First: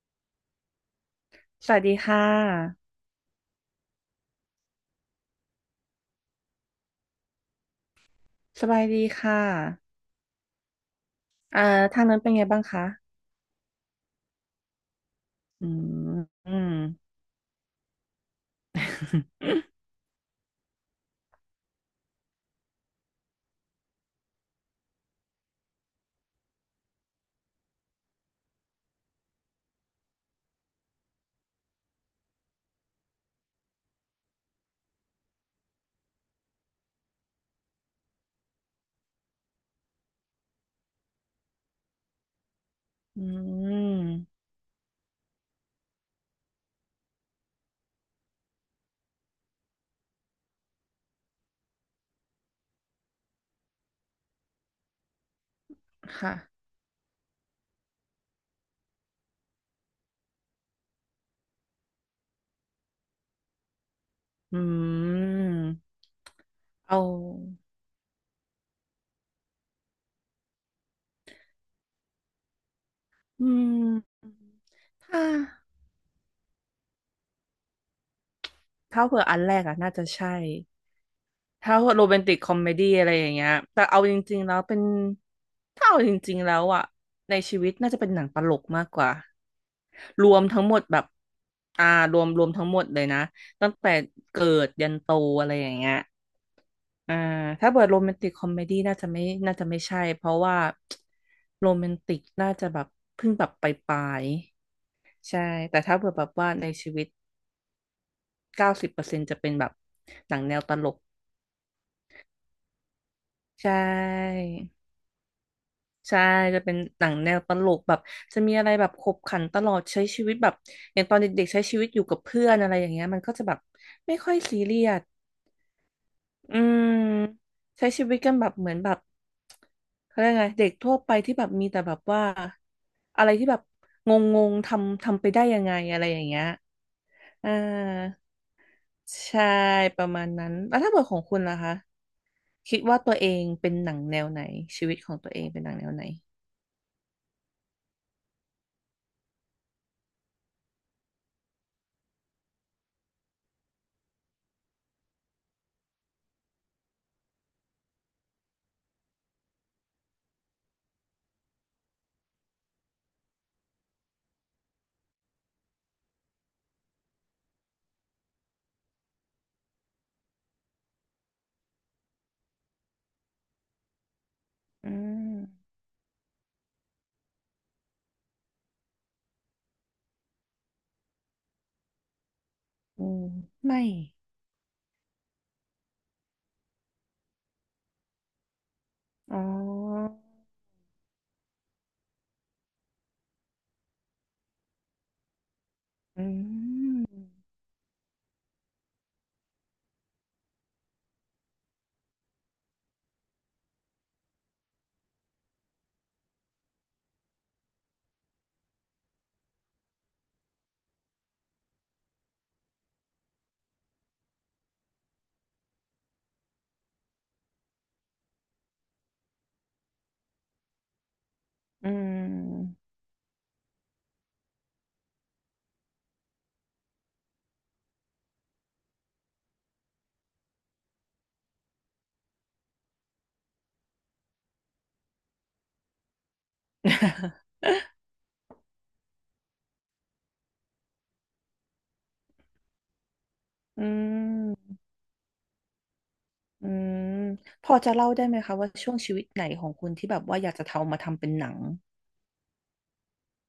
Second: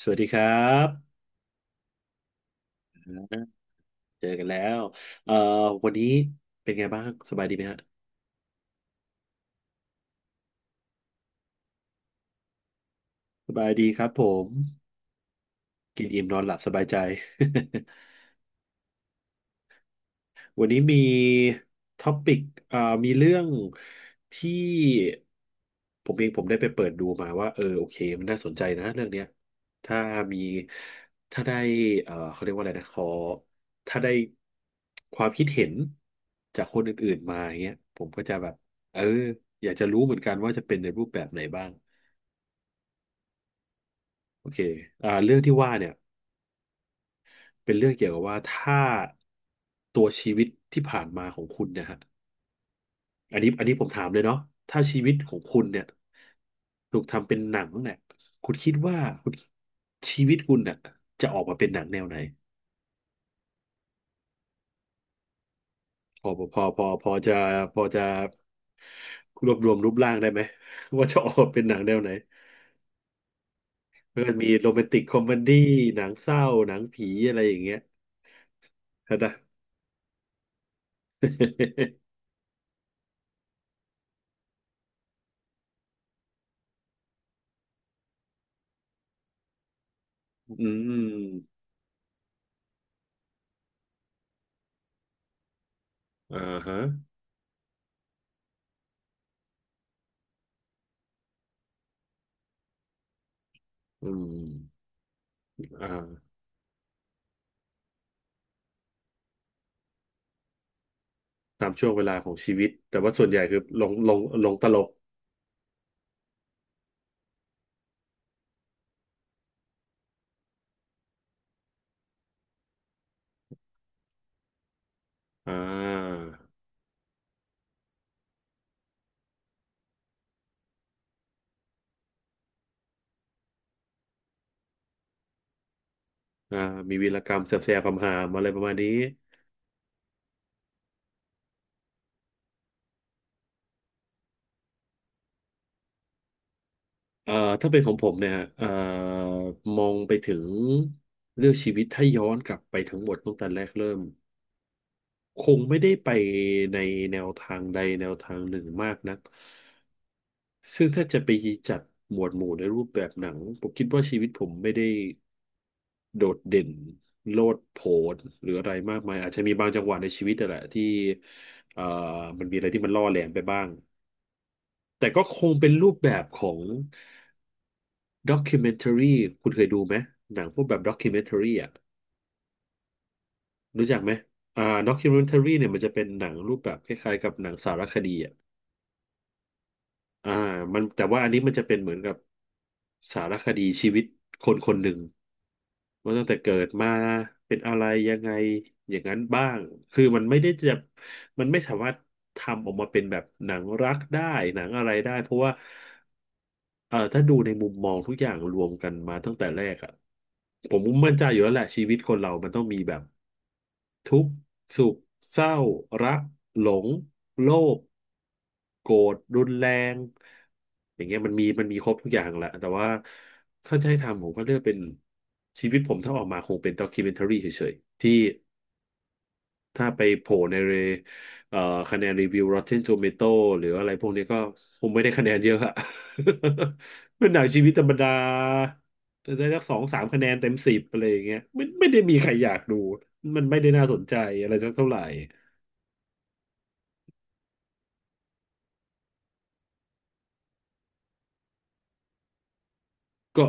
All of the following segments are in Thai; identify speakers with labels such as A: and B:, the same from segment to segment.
A: สวัสดีครับ
B: สวัสดีค่ะ
A: เจอกันแล้วเอ่อวันนี้เป็นไงบ้าง สบายดีไหมฮะ
B: สบายดีค่ะอ่าทางนั้นเป็นไงบ้างคะ
A: สบายดีครับผม
B: อื
A: กิน
B: ม
A: อิ่มนอนห
B: อื
A: ลับส
B: ม
A: บายใจ วันนี้มีท็อปิกอ่ามีเรื่องที่ผมเองได้ไปเปิดดูมาว่าเออโอเคมันน่าสนใจนะเรื่องเนี้ยถ้ามีถ้าได้เขาเรียกว่าอะไรนะขอถ้าได้ความคิดเห็นจากคนอื่นๆมาอย่างเงี้ยผมก็จะแบบเอออยากจะรู้เหมือนกันว่าจะเป็นในรูปแบบไหนบ้าง
B: อืม
A: โอเคเรื่องที่ว่าเนี่ยเป็นเรื่องเกี่ยวกับว่าถ้าตัวชีวิตที่ผ่านมาของคุณนะฮะ อันนี้ผมถามเลยเนาะถ้าชีวิตของคุณเนี่ย
B: ค่ะ
A: ถูกทำเป็นหนังเนี่ยคุณคิดว่าคุณชีวิตคุณเนี่ยจะออกมาเป็นหนังแนวไหน
B: อืม
A: พอพอพอ
B: เอา
A: พอจะพอจะรวบรวมรูปร่างได้ไหม ว่าจะออกมาเป็นหนังแนวไหน
B: อืม
A: มันก็มีโรแมนติกคอ
B: ถ้า
A: มเมดี้หนังเศร้าหนังผีอะไรอย่างเงี้ย
B: ถ้าเผื่อ
A: นะ
B: อันแรกอะน่าจะใช่ ถ้าโรแมน ติกคอมเมดี้อะไรอย่างเงี้ย แต่เอาจริงๆแล้วเป็นถ้าเอาจริงๆแล้วอะในชีวิตน่าจะเป็นหนังตลกมากกว่ารวมทั้
A: อื
B: งหมดแบบ
A: ม
B: อ่ารวมทั้งหมดเลยนะตั้งแต่เกิดยันโตอะไรอย่างเงี้ย
A: อ่าฮะ
B: อ่าถ้าเปิดโรแมนติกคอมเมดี้น่าจะไม่ใช่เพราะว่าโรแมนติกน่าจะแบบเพิ่งแบบปลา
A: อื
B: ย
A: ม
B: ๆใช่แต่
A: อ
B: ถ้าเปิดแบบ
A: ่า
B: ว่าในชีวิตเก้าสิบเปอร์เซ็นต์จะเป็นแบบหนังแนวตลก
A: ตามช่วงเวลาของชีวิตแต่ว่าส่วนใหญ่คือ
B: ใช่
A: ลงลงลงตลก
B: ใช่จะเป็นหนังแนวตลกแบบจะมีอะไรแบบขบขันตลอดใช้ชีวิตแบบอย่างตอนเด็กๆใช้ชีวิตอยู่กับเพื่อนอะไรอย่างเงี้ยมันก็จะแบบไม่ค่อยซีเรียส
A: อ่า
B: อืมใช้ชีวิตกันแบบเหมือนแบบเขาเรียกไงเด็กทั่วไปที่แบบมีแต่แบบว่าอะไรที่แบบงงงทำไปได้ยังไงอะไรอย่างเงี้ย
A: อ่ามีวีรกรรม
B: อ่า
A: แสบๆคำหามอะไรประมาณนี้
B: ใช่ประมาณนั้นแล้วถ้าเกิดของคุณล่ะคะคิดว่าตัวเองเป็นหนังแนวไหนชีวิตของตัวเองเป็นหนังแนวไหน
A: เอ่อถ้าเป็นของผมเนี่ยฮะมองไปถึงเลือกชีวิตถ้าย้อนกลับไปทั้งหมดตั้งแต่แรกเริ่มคงไม่ได้ไปในแนวทางใดแนวทางหนึ่งมากนักซึ่งถ้าจะไปจัดหมวดหมู่ในรูปแบบหนังผมคิดว่าชีวิตผมไม่ได้โดดเด่นโลดโผนหรืออะไรมากมายอาจจะมีบางจังหวะในชีวิตนั่นแหละที่เอ่อมันมีอะไรที่มันล่อแหลมไปบ้าง
B: อื
A: แต่ก็
B: ม
A: คงเป็นรูปแบบของด็อก m ิเมน r รีคุณเคยดูไหมหนังพวกแบบด็อก m ิเมน r รีอ่ะ
B: อืมไม่
A: รู้จักไหมด็อก m ิเมน r รีเนี่ยมันจะเป็นหนังรูปแบบคล้ายๆกับหนังสารคดีอ่ะ
B: อ๋อ
A: อ่ามันแต่ว่าอันนี้มันจะเป็นเหมือนกับสารคดีชีวิตคนคนหนึ่งว่า
B: อื
A: ตั้งแต่เกิดมา
B: ม
A: เป็นอะไรยังไงอย่างนั้นบ้างคือมันไม่สามารถทำออกมาเป็นแบบหนังรักได้หนังอะไรได้เพราะว่า ถ้าดูในมุมมองทุกอย่างรวมกันมาตั้งแต่แรกอะผมมั่นใจอยู่แล้วแหละชีวิตคนเรามันต้องมีแบบทุกข์สุขเศร้ารักหลงโลภโกรธรุนแรงอย่างเงี้ยมันมีค
B: อื
A: รบทุกอย่างแหละแต่
B: ม
A: ว่าถ้าจะให้ทำผมก็เลือกเป็นชีวิตผมถ้าออกมาคงเป็นด็อกิเมนทารีเฉยๆที่ ถ้าไปโผล่ในเรเอ่อคะแนนรีวิว Rotten Tomato หรืออะไรพวกนี้ก็คงไม่ได้คะแนนเยอะอะ เป็นหนังชีวิตธรรมดาได้สักสองสามคะแนนเต็มสิบอะไรอย่างเงี้ยไม่ได้มีใครอยากดูมันไม่ได้
B: อื
A: น่าสนใจอะไรสัก
B: ม
A: เท่าไหร่
B: อืมพอจะเล่าได้ไหมคะว่าช่วงชีวิตไหนของคุณที่แบบว่าอยากจะทำมาทำเป็นหนัง
A: ก็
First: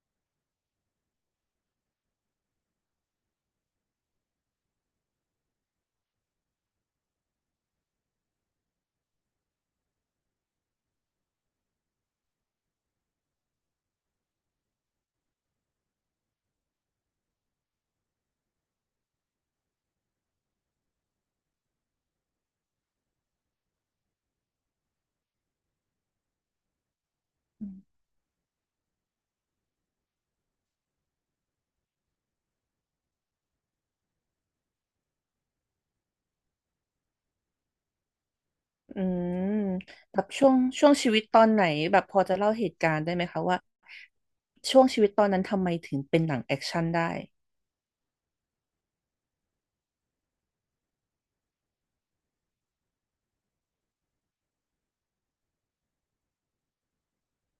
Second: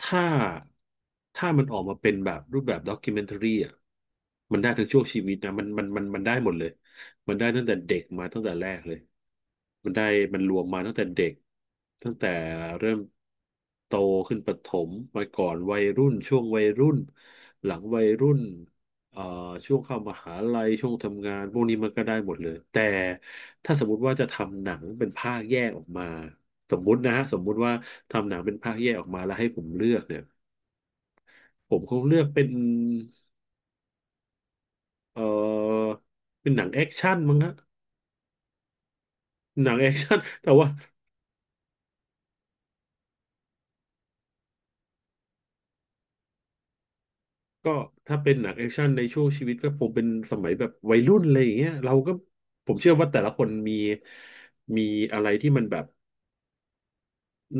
A: ถ้าถ้ามันออกมาเป็นแบบรูปแบบด็อก m e เ t a r รีอ่ะมันได้ทั้งช่วงชีวิตนะมันได้หมดเลยมันได้ตั้งแต่เด็กมาตั้งแต่แรกเลยมันได้มันรวมมาตั้งแต่เด็กตั้งแต่เริ่มโตขึ้นประถมมาก่อนวัยรุ่นช่วงวัยรุ่นหลังวัยรุ่นเอ่อช่วงเข้ามหาลัยช่วงทำงานพวกนี้มันก็ได้หมดเลยแต่ถ้าสมมติว่าจะทำหนังเป็นภาคแยกออกมา สมมุตินะฮะสมมุติว่าทำหนังเป็นภาคแยกออกมาแล้วให้ผมเลือกเนี่ยผมคงเลือกเป็นเอ่อเป็นหนังแอคชั่นมั้งฮะ
B: อืม
A: หนังแอคชั่
B: แบ
A: น
B: บ ช่
A: แต่
B: วง
A: ว่า
B: ช่วงชีวิตตอนไหนแบบพอจะเล่าเหตุการณ์ได้ไหมคะว่าช่วงชีวิตตอนนั้นทำไมถึงเป็นหนังแอคชั่นได้
A: ก็ถ้าเป็นหนังแอคชั่นในช่วงชีวิตก็ผมเป็นสมัยแบบวัยรุ่นอะไรอย่างเงี้ยเราก็ผมเชื่อว่าแต่ละคนมีอะไรที่มันแบบ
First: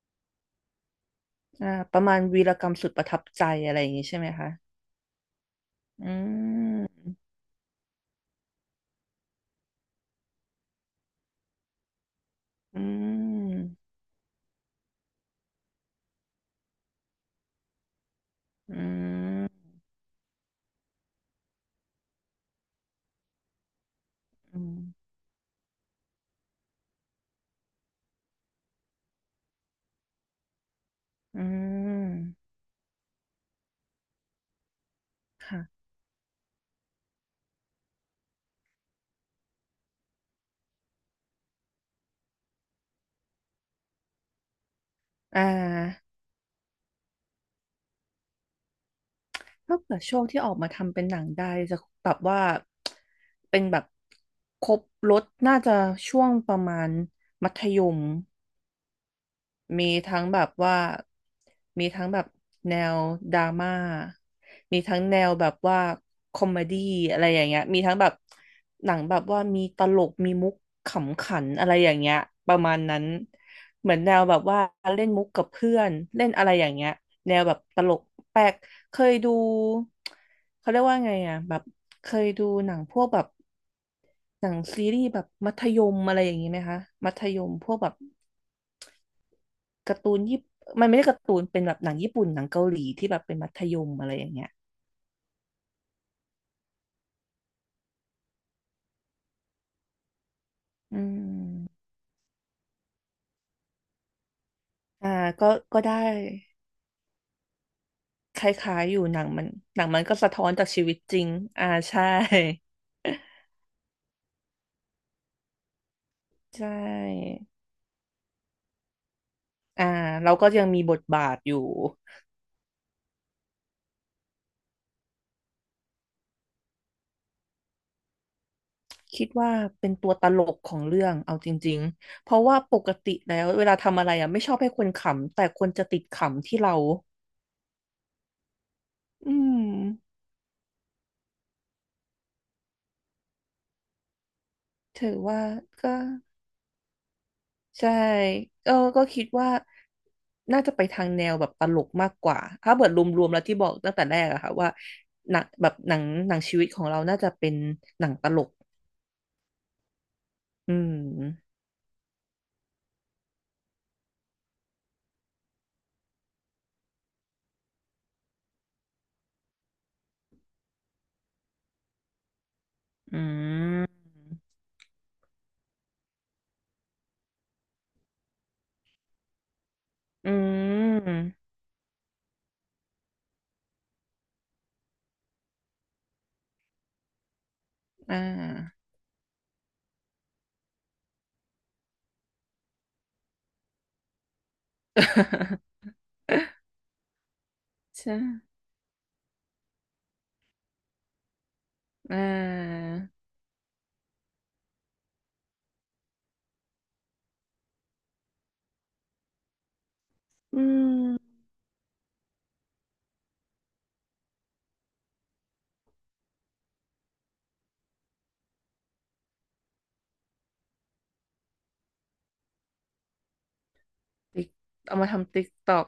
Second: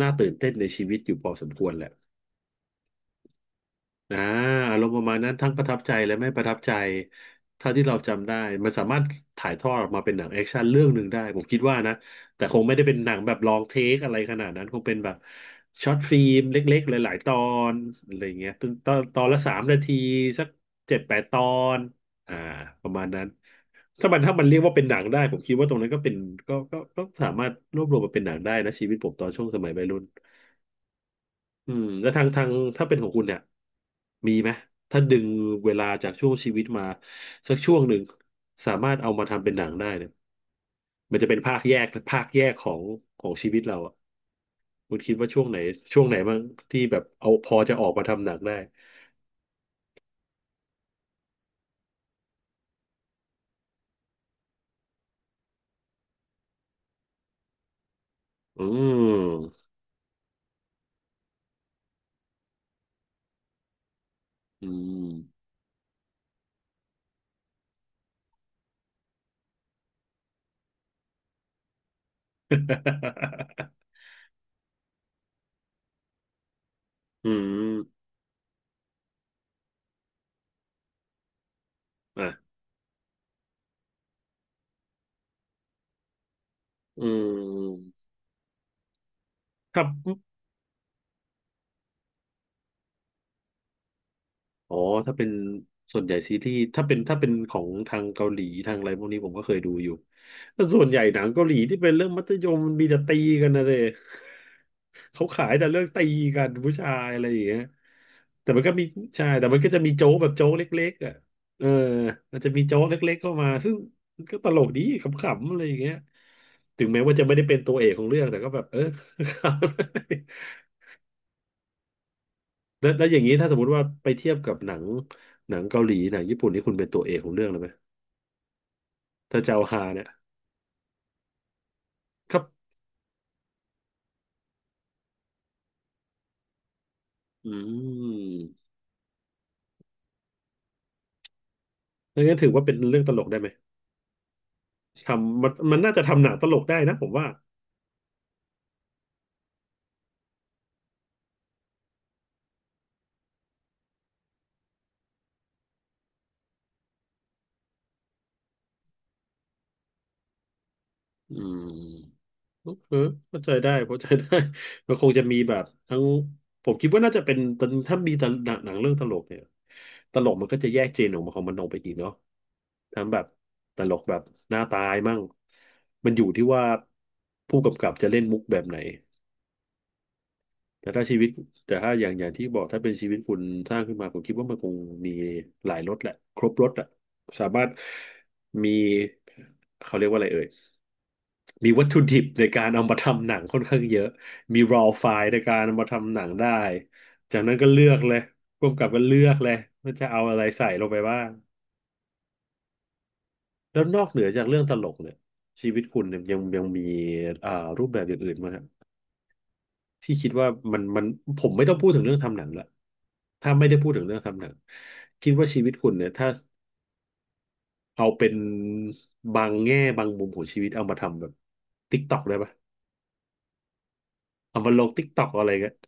A: น่าตื่นเต้นในชีวิตอยู่พอสมควรแหละ
B: ประมาณวีรกรรมสุดประทับใจอะไรอย่างงี้
A: อ่า
B: ใช่ไหมคะ
A: อารมณ์ประมาณนั้นทั้งประทับใจ
B: อื
A: และไม่ประทับใจ
B: ม
A: ถ้าที่เราจำได้มันสามารถถ่ายทอดออกมาเป็นหนังแอคชั่นเรื่องหนึ่งได้ผมคิดว่านะแต่คงไม่
B: อื
A: ได้เป็นหนังแบบลองเท
B: ม
A: คอะไรขนาดนั้นคงเป็นแบบช็อตฟิล์มเล็กๆหลายๆตอนอะไรอย่างเงี้ยตอน
B: อื
A: ตอนตอนละสาม
B: ม
A: นาทีสัก7-8 ตอนอ่าประมาณนั้นถ้ามันเรีย
B: อื
A: กว่า
B: ม
A: เป็นหนังได้ผมคิดว่าตรงนั้นก็เป็นก็สามารถรวบรวมมาเป็นหนังได้นะชีวิตผมตอนช่วงสมัยวัยรุ่น
B: อื
A: แล้วทาง
B: ม
A: ถ้าเป็นของคุณเนี่ยมีไหมถ้าดึงเว
B: ค่ะ
A: ลาจากช่วงชีวิตมาสักช่วงหนึ่งสามารถเอามาทำเป็นหนังได้เนี่ยมันจะเป็นภาคแยกของชีวิตเราอ่ะคุณคิดว่า
B: อ่
A: ช่วงไหนช่วง
B: า
A: ไหนบ้างที่แบบเอาพอจะออกมาทำหนังได้
B: ถ้าเกิดช่วงที่ออกมาทำเป็นหนังได้จะแบบว่าเป็นแบบครบรถน่าจะช่วงประมาณมัธยม
A: อืม
B: มีทั้งแบบว่ามีทั้งแบบแนวดราม่า
A: อื
B: มีทั้ง
A: ม
B: แนวแบบว่าคอมเมดี้อะไรอย่างเงี้ยมีทั้งแบบหนังแบบว่ามีตลกมีมุกขำขันอะไรอย่างเงี้ยประมาณนั้น เหมือนแนวแบบว่าเล่นมุกกับเพื่อนเล่นอะไรอย่างเงี้ย
A: อื
B: แนวแบบตลก
A: ม
B: แปลกเคยดูเขาเรียกว่าไงอ่ะแบบเคยดู
A: อ่ะ
B: หนังพวกแบบหนังซีรีส์แบบมัธยมอะไรอย่างนี้ไหมคะ
A: อื
B: มัธยมพวกแบ
A: ม
B: บ
A: ครับ
B: การ์ตูนญี่ปุ่นมันไม่ได้การ์ตูนเป็นแบบหนังญี่ปุ่นหนังเกาหลีที่แบบเป็นมัธยมอะไรอย่างเงี้ย
A: อ๋อถ้าเป็นส่วนใหญ่ซีรีส์ถ้าเป็นของทางเกาหลีทางอะไรพวกนี้ผมก็เคยดูอยู่แต่ส่วน
B: อื
A: ใหญ่หนังเกาหลีที่
B: ม
A: เป็นเรื่องมัธยมมันมีแต่ตีกันนะเด้
B: อ่า
A: เขาขา
B: ก็
A: ยแต่
B: ก็
A: เรื่อง
B: ได้
A: ตีกันผู้ชายอะไรอย่างเงี้ย
B: ค
A: แต่มันก็
B: ล้าย
A: มี
B: ๆอยู่หนั
A: ใช่
B: งมั
A: แต่
B: น
A: มันก็
B: ห
A: จะ
B: นัง
A: มี
B: มัน
A: โจ๊
B: ก็
A: กแบ
B: สะ
A: บ
B: ท้อ
A: โจ๊
B: น
A: กเล
B: จากชี
A: ็
B: วิ
A: ก
B: ต
A: ๆอ่ะ
B: จริง
A: เออ
B: ใช่
A: มันจะมีโจ๊กเล็กๆเข้ามาซึ่งมันก็ตลกดีขำๆอะไรอย่างเงี้ย
B: ใช
A: ถึงแม้ว่าจะ
B: ่
A: ไม่ได้เป็นตัวเอกของเรื่องแต่ก็แบบเออ
B: อ่าเรา ก็ยังมีบทบาทอยู่
A: แล้วอย่างนี้ถ้าสมมติว่าไปเทียบกับหนังหนังเกาหลีหนังญี่ปุ่นนี่คุณเป็นตัวเอกของเรื่องเลยไหม
B: คิด
A: ถ้า
B: ว่า
A: จะเอาฮา
B: เป็น
A: เนี่ย
B: ตัวตลกของเรื่องเอาจริงๆเพ
A: ครั
B: ราะ
A: บ
B: ว่าปกติแล้วเวลาทำอะไรอ่ะไม่ชอบให้คนขำแต่คนจะติดขำที่เรา
A: อืม
B: อืม
A: งั้นถือว่าเป็นเรื่องตลกได้ไหม
B: ถือว่า
A: ทำมันน่า
B: ก็
A: จะทำหนังตลกได้นะผมว่า
B: ใช่เออ ก็คิดว่าน่าจะไปทางแนวแบบตลกมากกว่าถ้าเกิดรวมๆแล้วที่บอกตั้งแต่แรกอะค่ะว่าหนังแบบหนังหนังชีวิตของเราน่าจะเป็นหนังตลกอื
A: อื
B: ม
A: ม เออเข้าใจได้เข้าใจได้ มันคงจะมีแบบทั้งผมคิดว่าน่าจะเป็นตอนถ้ามีตลหนังหนังเรื่องตลกเนี่ยตลกมันก็จะแยกเจนออกมาของมันออกไปอีกเนาะทั้ง
B: อื
A: แบบต
B: ม
A: ลกแบบหน้าตายมั่งมันอยู่ที่ว่าผู้กำกับจะเล่นมุกแบบไหน
B: อื
A: แต่ถ้าชีวิต
B: ม
A: แต่ถ้าอย่างที่บอกถ้าเป็นชีวิตคุณสร้างขึ้นมาผมคิดว่ามันคงมีหลายรสแหละครบรสอะสามารถ
B: อ่า
A: มีเขาเรียกว่าอะไรเอ่ย มีวัตถุดิบในการเอามาทำหนังค่อนข้างเยอะมี raw file ในการเอามา ทำหนังได้จากนั้นก็เลือกเล
B: ใช่
A: ยร่วมกับก็เลือกเลยว่าจะเอาอะไรใส่ลงไปบ้าง
B: อ่า
A: แล้วนอกเหนือจากเรื่องตลกเนี่ยชีวิตคุณเนี่ยยังมีอ่ารูปแบบอย่างอื่นไหมาครับที่คิดว่า
B: อื
A: มันมัน
B: ม
A: ผมไม่ต้องพูดถึงเรื่องทำหนังละถ้าไม่ได้พูดถึงเรื่องทำหนัง คิดว่าชีวิตคุณเนี่ยถ้าเอาเป็นบางแง่บางมุมของชีวิตเอามาทำแบบติ๊กตอกได้ปะ
B: ติ๊ก
A: เอามาลง
B: เอา
A: ติ๊ก
B: มา
A: ตอก
B: ทำ
A: อะ
B: ติ๊ก
A: ไร
B: ต
A: เงี้ย
B: อก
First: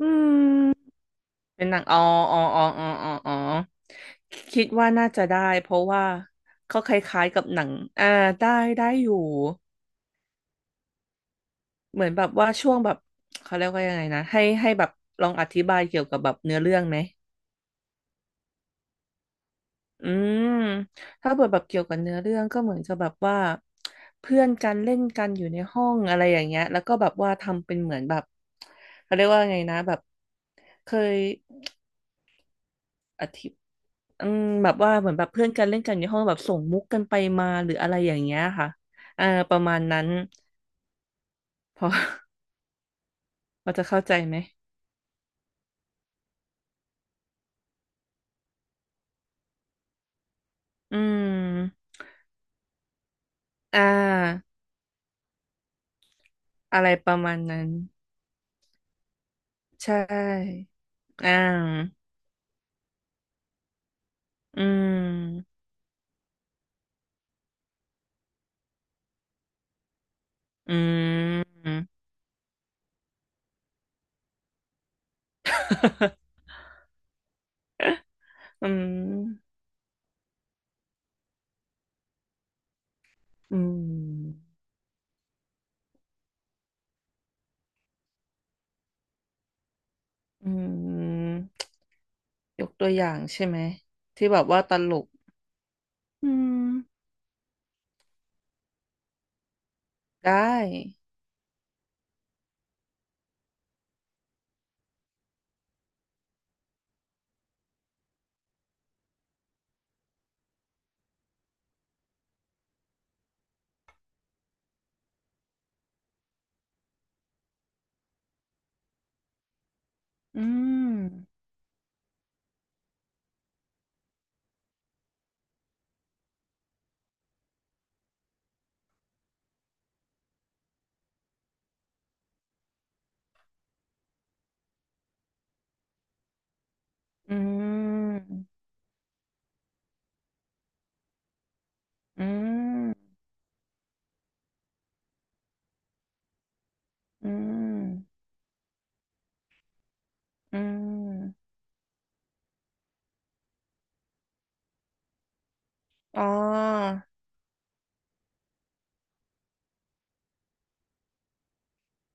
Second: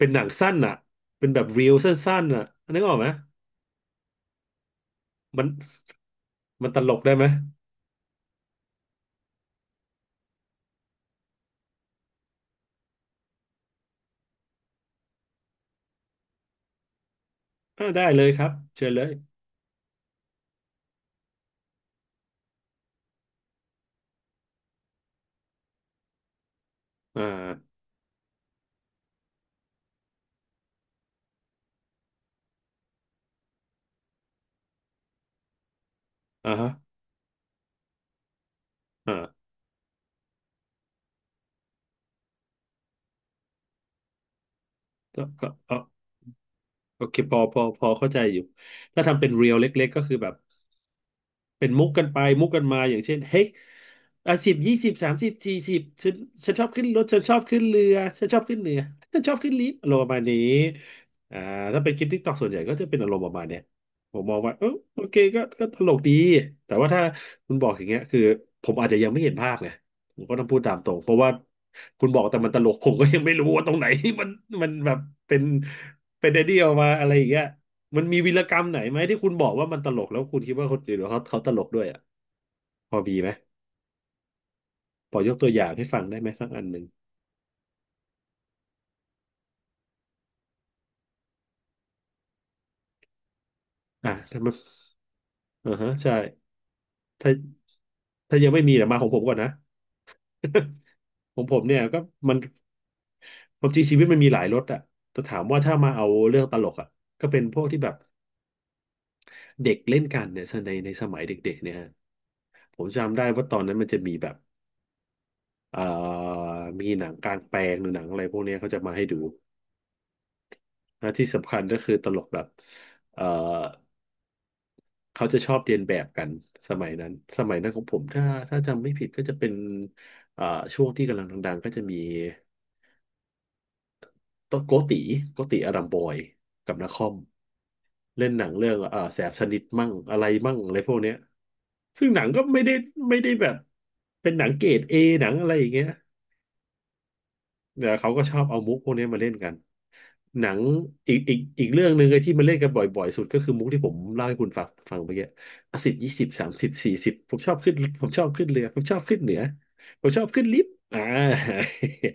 B: อื
A: ็นหนัง
B: ม
A: สั้นอ่ะ เป็นแบบรี
B: เป็น
A: ล
B: หนัง
A: สั
B: อ๋อ
A: ้นๆ
B: อ๋อ
A: อ่ะ
B: อ๋อ
A: นึ
B: อ๋
A: ก
B: อ
A: ออกไหม
B: อ๋ออ๋อคิดว่าน่าจะได้
A: มัน
B: เพราะว่า
A: มันต
B: เขา
A: ล
B: ค
A: กได้ไห
B: ล้า
A: ม
B: ยๆกับหนังอ่าได้ได้อยู่เหมือนแบบว่าช่วงแบบเขาเรียกว่ายังไงนะให้แบบลองอธิบายเกี่ยวกับแบบเนื้อเรื่องไหม
A: อ่าได้เลยครับ เชิญเลย
B: อืมถ้าเปิดแบบเกี่ยวกับเนื้อเรื่องก็เหมือนจะแบบว่าเพื่อนกันเล่นกันอยู่ในห้องอะไรอย่างเงี้ยแล้วก็แบบ
A: อ่
B: ว่าทำ
A: า
B: เป็นเหมือนแบบเขาเรียกว่าไงนะแบบเคยอธิ อืมแบบว่าเหมือนแบบเพื่อนกันเล่นกันอยู่ในห้องแบบ
A: อ่า
B: ส่ง
A: ฮะ
B: มุกกันไปมาหรืออะไรอย่างเงี้ยค่ะอ่า
A: อ่า
B: ประมาณนั้นพอ พอจะเข้าใจไหม
A: ก็โอเคพอ พอเข้าใจอยู่ ถ้าทำเป็นเรียลเล็กๆก็คือแบบ
B: อื
A: เป็นมุก
B: ม
A: กันไปมุกกันมาอย่างเช่นเฮ้ย
B: อ่
A: อ่ะสิ
B: า
A: บยี่สิบสามสิบสี่สิบฉันชอบ
B: อะ
A: ขึ้น
B: ไร
A: รถ
B: ประ
A: ฉันช
B: มา
A: อ
B: ณ
A: บขึ้น
B: นั้น
A: เรือฉันชอบขึ้นเหนือฉันชอบขึ้นลิฟต์อา
B: ใช
A: รมณ์ประมาณนี้
B: ่อ่
A: อ่าถ้าเป็
B: า
A: นคลิปทิกตอกส่วนใหญ่ก็จะเป็นอารมณ์ประมาณเนี้ยผมมองว่า
B: อื
A: เออโอเคก็
B: ม
A: ก็ตลกดีแต่ว่าถ้าคุณบอกอย่างเงี้ยคือผมอาจจะยังไม่เห็นภาพไงผมก็ต้องพูดตา
B: อื
A: มตรงเพราะว่า
B: ม
A: คุณบอกแต่มันตลกผมก็ยังไม่รู้ว่าตรงไหน มันมันแบบเป็นเป็นไอ เดียออกมาอะไรอย่างเงี้ย มันมีวีรกรร
B: อื
A: มไหนไหมที่คุณบอ
B: ม
A: กว่ามันตลกแล้วคุณคิดว่าคนอื่นเขาตลกด้วยอ่ะพอมีไหม
B: อืม
A: พอยกตัวอย่างให้ฟังได้ไหมสักอันหนึ่ง
B: อืมยกตัวอย่างใช่ไหม
A: อ่ะ
B: ที่แบ
A: ถ้า
B: บ
A: มัน
B: ว่าตลก
A: อ่าฮะใช่
B: อืม
A: ถ้ายังไม่มีเดี๋ยวมาของผมก่อนนะ
B: ได้
A: ของผมเนี่ยก็มันความจริงชีวิตมันมีหลายรสอ่ะแต่ถามว่าถ้ามาเอาเรื่องตลกอ่ะก็เป็นพวกที่แบบเด็กเล่นกันเนี่ยในสมัยเด็กๆเนี่ยฮะผมจำได้ว่าตอนนั้นมันจะมีแบบเอ่อมีหนังกลางแปลงหรือหนังอะไรพวกเนี้ยเขาจะมาให้ดู
B: อืม
A: นะที่สำคัญก็คือตลกแบบเอ่อ เขาจะชอบเรียนแบบกันสมัยนั้นสมัยนั้นของผมถ้าจำไม่ผิดก็จะเป็นเอ่าช่วงที่กำลังดังๆก็จะมีโตโกติโกติอารัมบอยกับนคร
B: อื
A: เล่นหนัง
B: ม
A: เรื่องเอ่าแสบสนิทมั่งอะไรมั่งอะไรพวกเนี้ยซึ่งหนั
B: อื
A: งก็ไม่ได้
B: ม
A: ไม่ได้แบบเป็นหนังเกรดเอหนังอะไรอย่างเงี้ย
B: อื
A: เดี๋ยวเขา
B: ม
A: ก็ชอบเอามุกพวกนี้มาเล่นกัน หนั
B: อื
A: งอีกอีก
B: ม
A: อีกเรื่องหนึ่งไอ้ที่มันเล่นกันบ่อยๆสุดก็คือมุกที่ผมเล่าให้คุณฟังเมื่อกี้อ่ะสิบยี่
B: อ๋อ
A: สิบสามสิบสี่สิบผมชอบขึ้นเรือผมชอบขึ้นเหนือผมชอบขึ้นลิฟต์อ่า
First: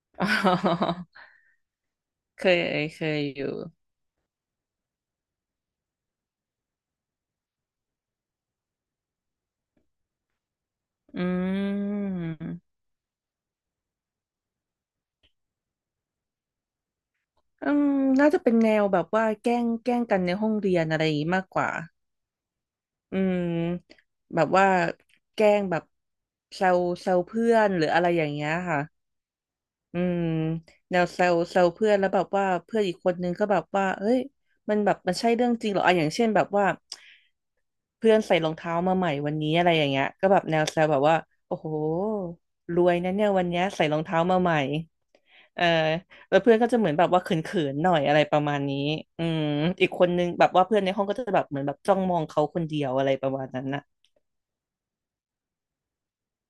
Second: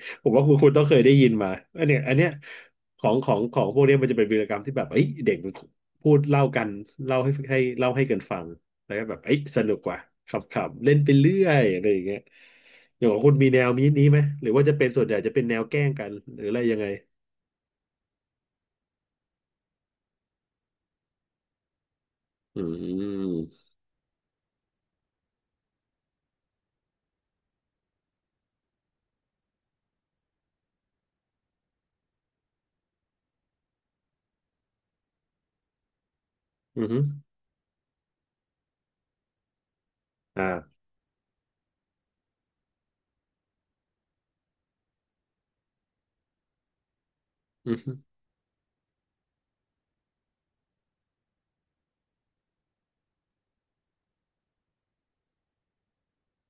A: ผ
B: อ๋
A: มว่าคุณต้องเค
B: อ
A: ยได้ยินมาอันเนี้ยอันเนี้ย
B: เคย
A: ข
B: เค
A: อง
B: ย
A: ขอ
B: อ
A: ง
B: ยู่
A: ของพวกเนี้ยมันจะเป็นวีรกรรมที่แบบเอ้ยเด็กมันพูดเล่ากันเล่าให้กันฟัง แล้วก็แบบเอ้ยสนุกว่ะขำๆเล่นไป
B: อื
A: เรื่อยอะไรอย่างเงี้ย
B: ม
A: อย่างของคุณมีแนวนี้ไหมหรือว่าจะเป็นส่วนใหญ่จะเป็นแนวแกล้งกัน หรืออะไรยังไง
B: อืมน่าจะเป็นแนวแบบว่าแกล้งกันในห้องเรียนอะไรอย่างนี้มากกว่า
A: อื
B: อืม
A: ม
B: แบบว่าแกล้งแบบแซวเพื่อนหรืออะไรอย่างเงี้ยค่ะ อืมแนวเซลเพื่อนแล้วแบบว่าเพื่อนอีกคนนึงก็แบบว่าเอ้ยมันแบบมันใช่เรื่องจริงเหรออ่ะอย่างเช่นแบบว่า
A: อือฮึ
B: เพื่อนใส่รองเท้ามาใหม่วันนี้อะไรอย่างเงี้ยก็แบบแนวเซ
A: อ่า
B: ลแบบว่าโอ้โหรวยนะเนี่ยวันเนี้ยใส่รองเท้ามาใหม่เออแล้วเพื่อนก็จะเหมือนแบบว่าเขิ
A: อื
B: น
A: อ
B: ๆห
A: ฮึ
B: น่อยอะไรประมาณนี้อืมอีกคนนึงแบบว่าเพื่อนในห้องก็จะแบบเหมือนแบบจ้องมองเขาคนเดียวอะไรประมาณนั้นน่ะ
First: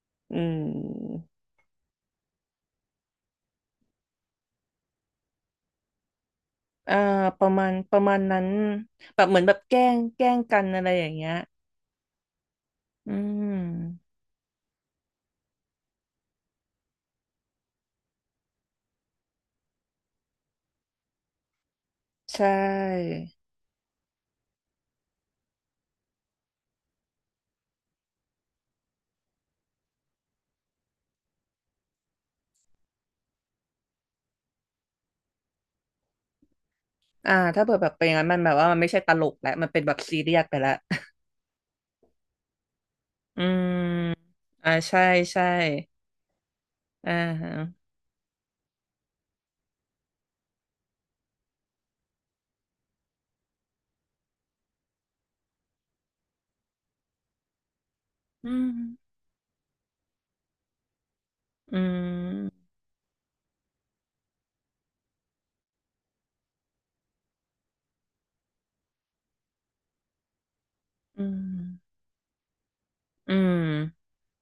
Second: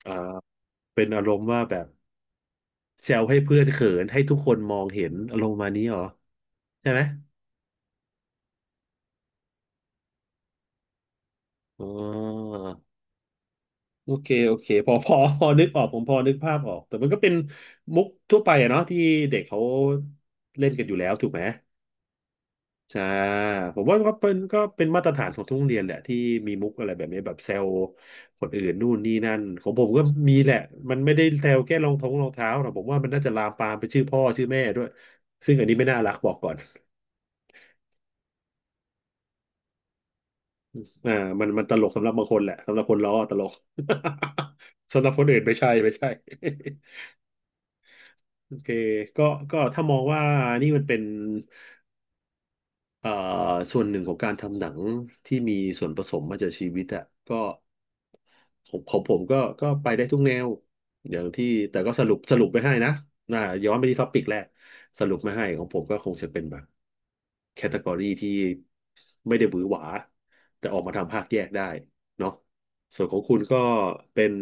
A: อ่า
B: อื
A: เป็นอา
B: ม
A: รมณ์ว่าแบบแซวให้เพื่อนเขินให้ทุกคนมองเห็นอารมณ์มานี้เหรอใช่
B: เอ่อ
A: ไหม
B: ประมาณนั้นแบบเหมือนแบบแกล้งกันอะไรอย่างเงี้ย
A: อ๋อ
B: อื
A: โอ
B: ม
A: เค โอเคพอนึกออกผมพอนึกภาพออกแต่มันก็เป็นมุกทั่วไปอะเนาะที่เด็กเขาเล่นกันอยู่แล้วถูกไหม
B: ใช่
A: ใช่ผมว่าก็เป็นมาตรฐานของทุกโรงเรียนแหละที่มีมุกอะไรแบบนี้แบบแซวคนอื่นนู่นนี่นั่นของผมก็มีแหละมันไม่ได้แซวแค่รองเท้าหรอกผมว่ามันน่าจะลามปามไปชื่อพ่อชื่อแม่ด้วยซึ่งอันนี้ไม่น่ารักบอกก่อน
B: ถ้าเปิดแบบเป็นอย่างนั้นมันแบบว่ามันไม่ใช่ตลกแล้วมันเป็นแบบซีเรียสไปแล้ว
A: อ่ามันตลกสำหรับบางคนแหละสำหรับคนล้อต
B: อื
A: ลก
B: มใช่
A: สำหรับคนอื่น
B: ใช่
A: ไม่ใช่ไม่ใช่
B: อ่าฮะ
A: โอเคก็ก็ถ้ามองว่านี่มันเป็นเอ่อส่วนหนึ่งของการทำหนังที่มีส่วนผสมมาจากชีวิตอะก็
B: อื
A: ผมของผ
B: ม
A: มก็ก็ไปได้ทุกแนวอย่างที่
B: อื
A: แต่ก็สรุปไป
B: ม
A: ให้นะน่าย้อนไปที่ท็อปิกแรกสรุปไม่ให้ของผมก็คงจะเป็นแบบแคตตากรีที่ไม่ได้หวือหวาแต่ออกมาทำภาค
B: อืม
A: แยกได้เนาะส่วนของ
B: อื
A: คุณก็
B: ม
A: เป็น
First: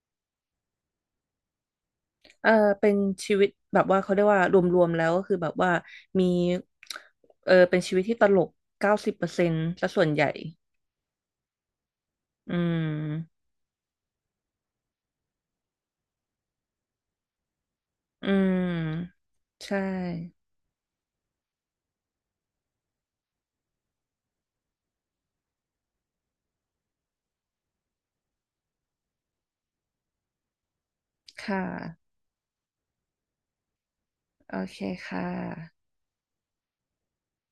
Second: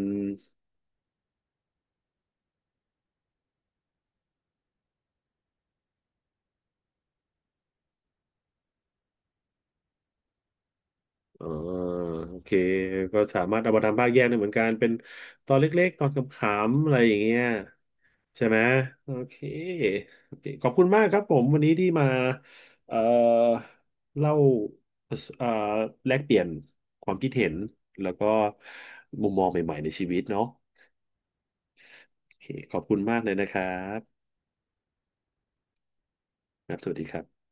B: เออเป็นชีวิตแบบว่าเขาเรียกว่ารวมๆแล้วก็คือแบบว่ามีเออเป็นชีวิตที่ตลกเก้าสิบเปอร์เซ็นต์ซะส่วนใหญ่
A: อ๋อโอเค
B: อื
A: ก็สา
B: ม
A: มารถเอามาทำภาคแยกได้เหมือนกันเป็นตอนเล็กๆตอนขำๆอะไรอย่างเงี้ย
B: อื
A: ใช่ไหมโอ
B: ม
A: เค
B: ใช่
A: โอเคขอบคุณมากครับผมวันนี้ที่มาเอ่อเล่าเอ่อแลกเปลี่ยนความคิดเห็นแล้วก็มุมมองใหม่ๆในชีวิตเนาะ
B: ค่ะ
A: โอเคขอบคุณมากเลยนะครับ
B: โอเคค่ะ
A: ครับสวัสดีครับ